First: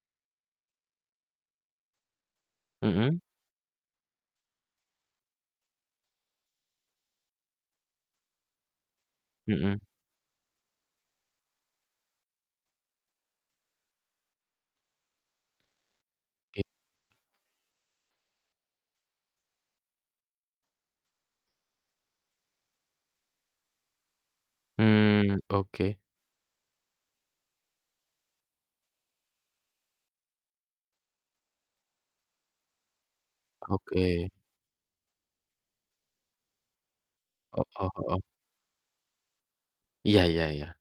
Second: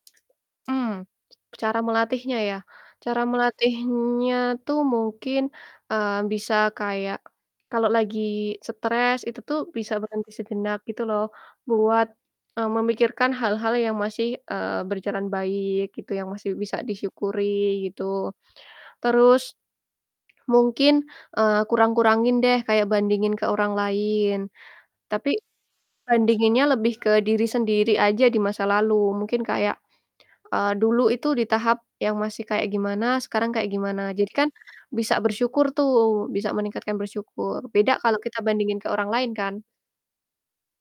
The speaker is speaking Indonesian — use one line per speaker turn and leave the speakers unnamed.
Mmm, cara melatihnya ya,
Mhm?
cara melatihnya tuh mungkin, eee, bisa kayak kalo lagi stress, itu tuh
Mhm.
bisa berhenti sejenak gitu loh, buat, eee, memikirkan hal-hal yang masih, eee, berjalan baik gitu, yang masih
Iya.
bisa disyukuri gitu. Terus, mungkin, eee, kurang-kurangin deh kayak bandingin ke orang lain. Tapi
Mmm, oke.
bandinginnya lebih ke diri sendiri aja di masa lalu mungkin kayak, eee, dulu itu di tahap yang masih kayak gimana, sekarang kayak gimana, jadi
Oke.
kan bisa bersyukur tuh, bisa meningkatkan bersyukur.
Heeh
Beda kalau
heeh.
kita bandingin ke orang lain kan?
Iya iya iya.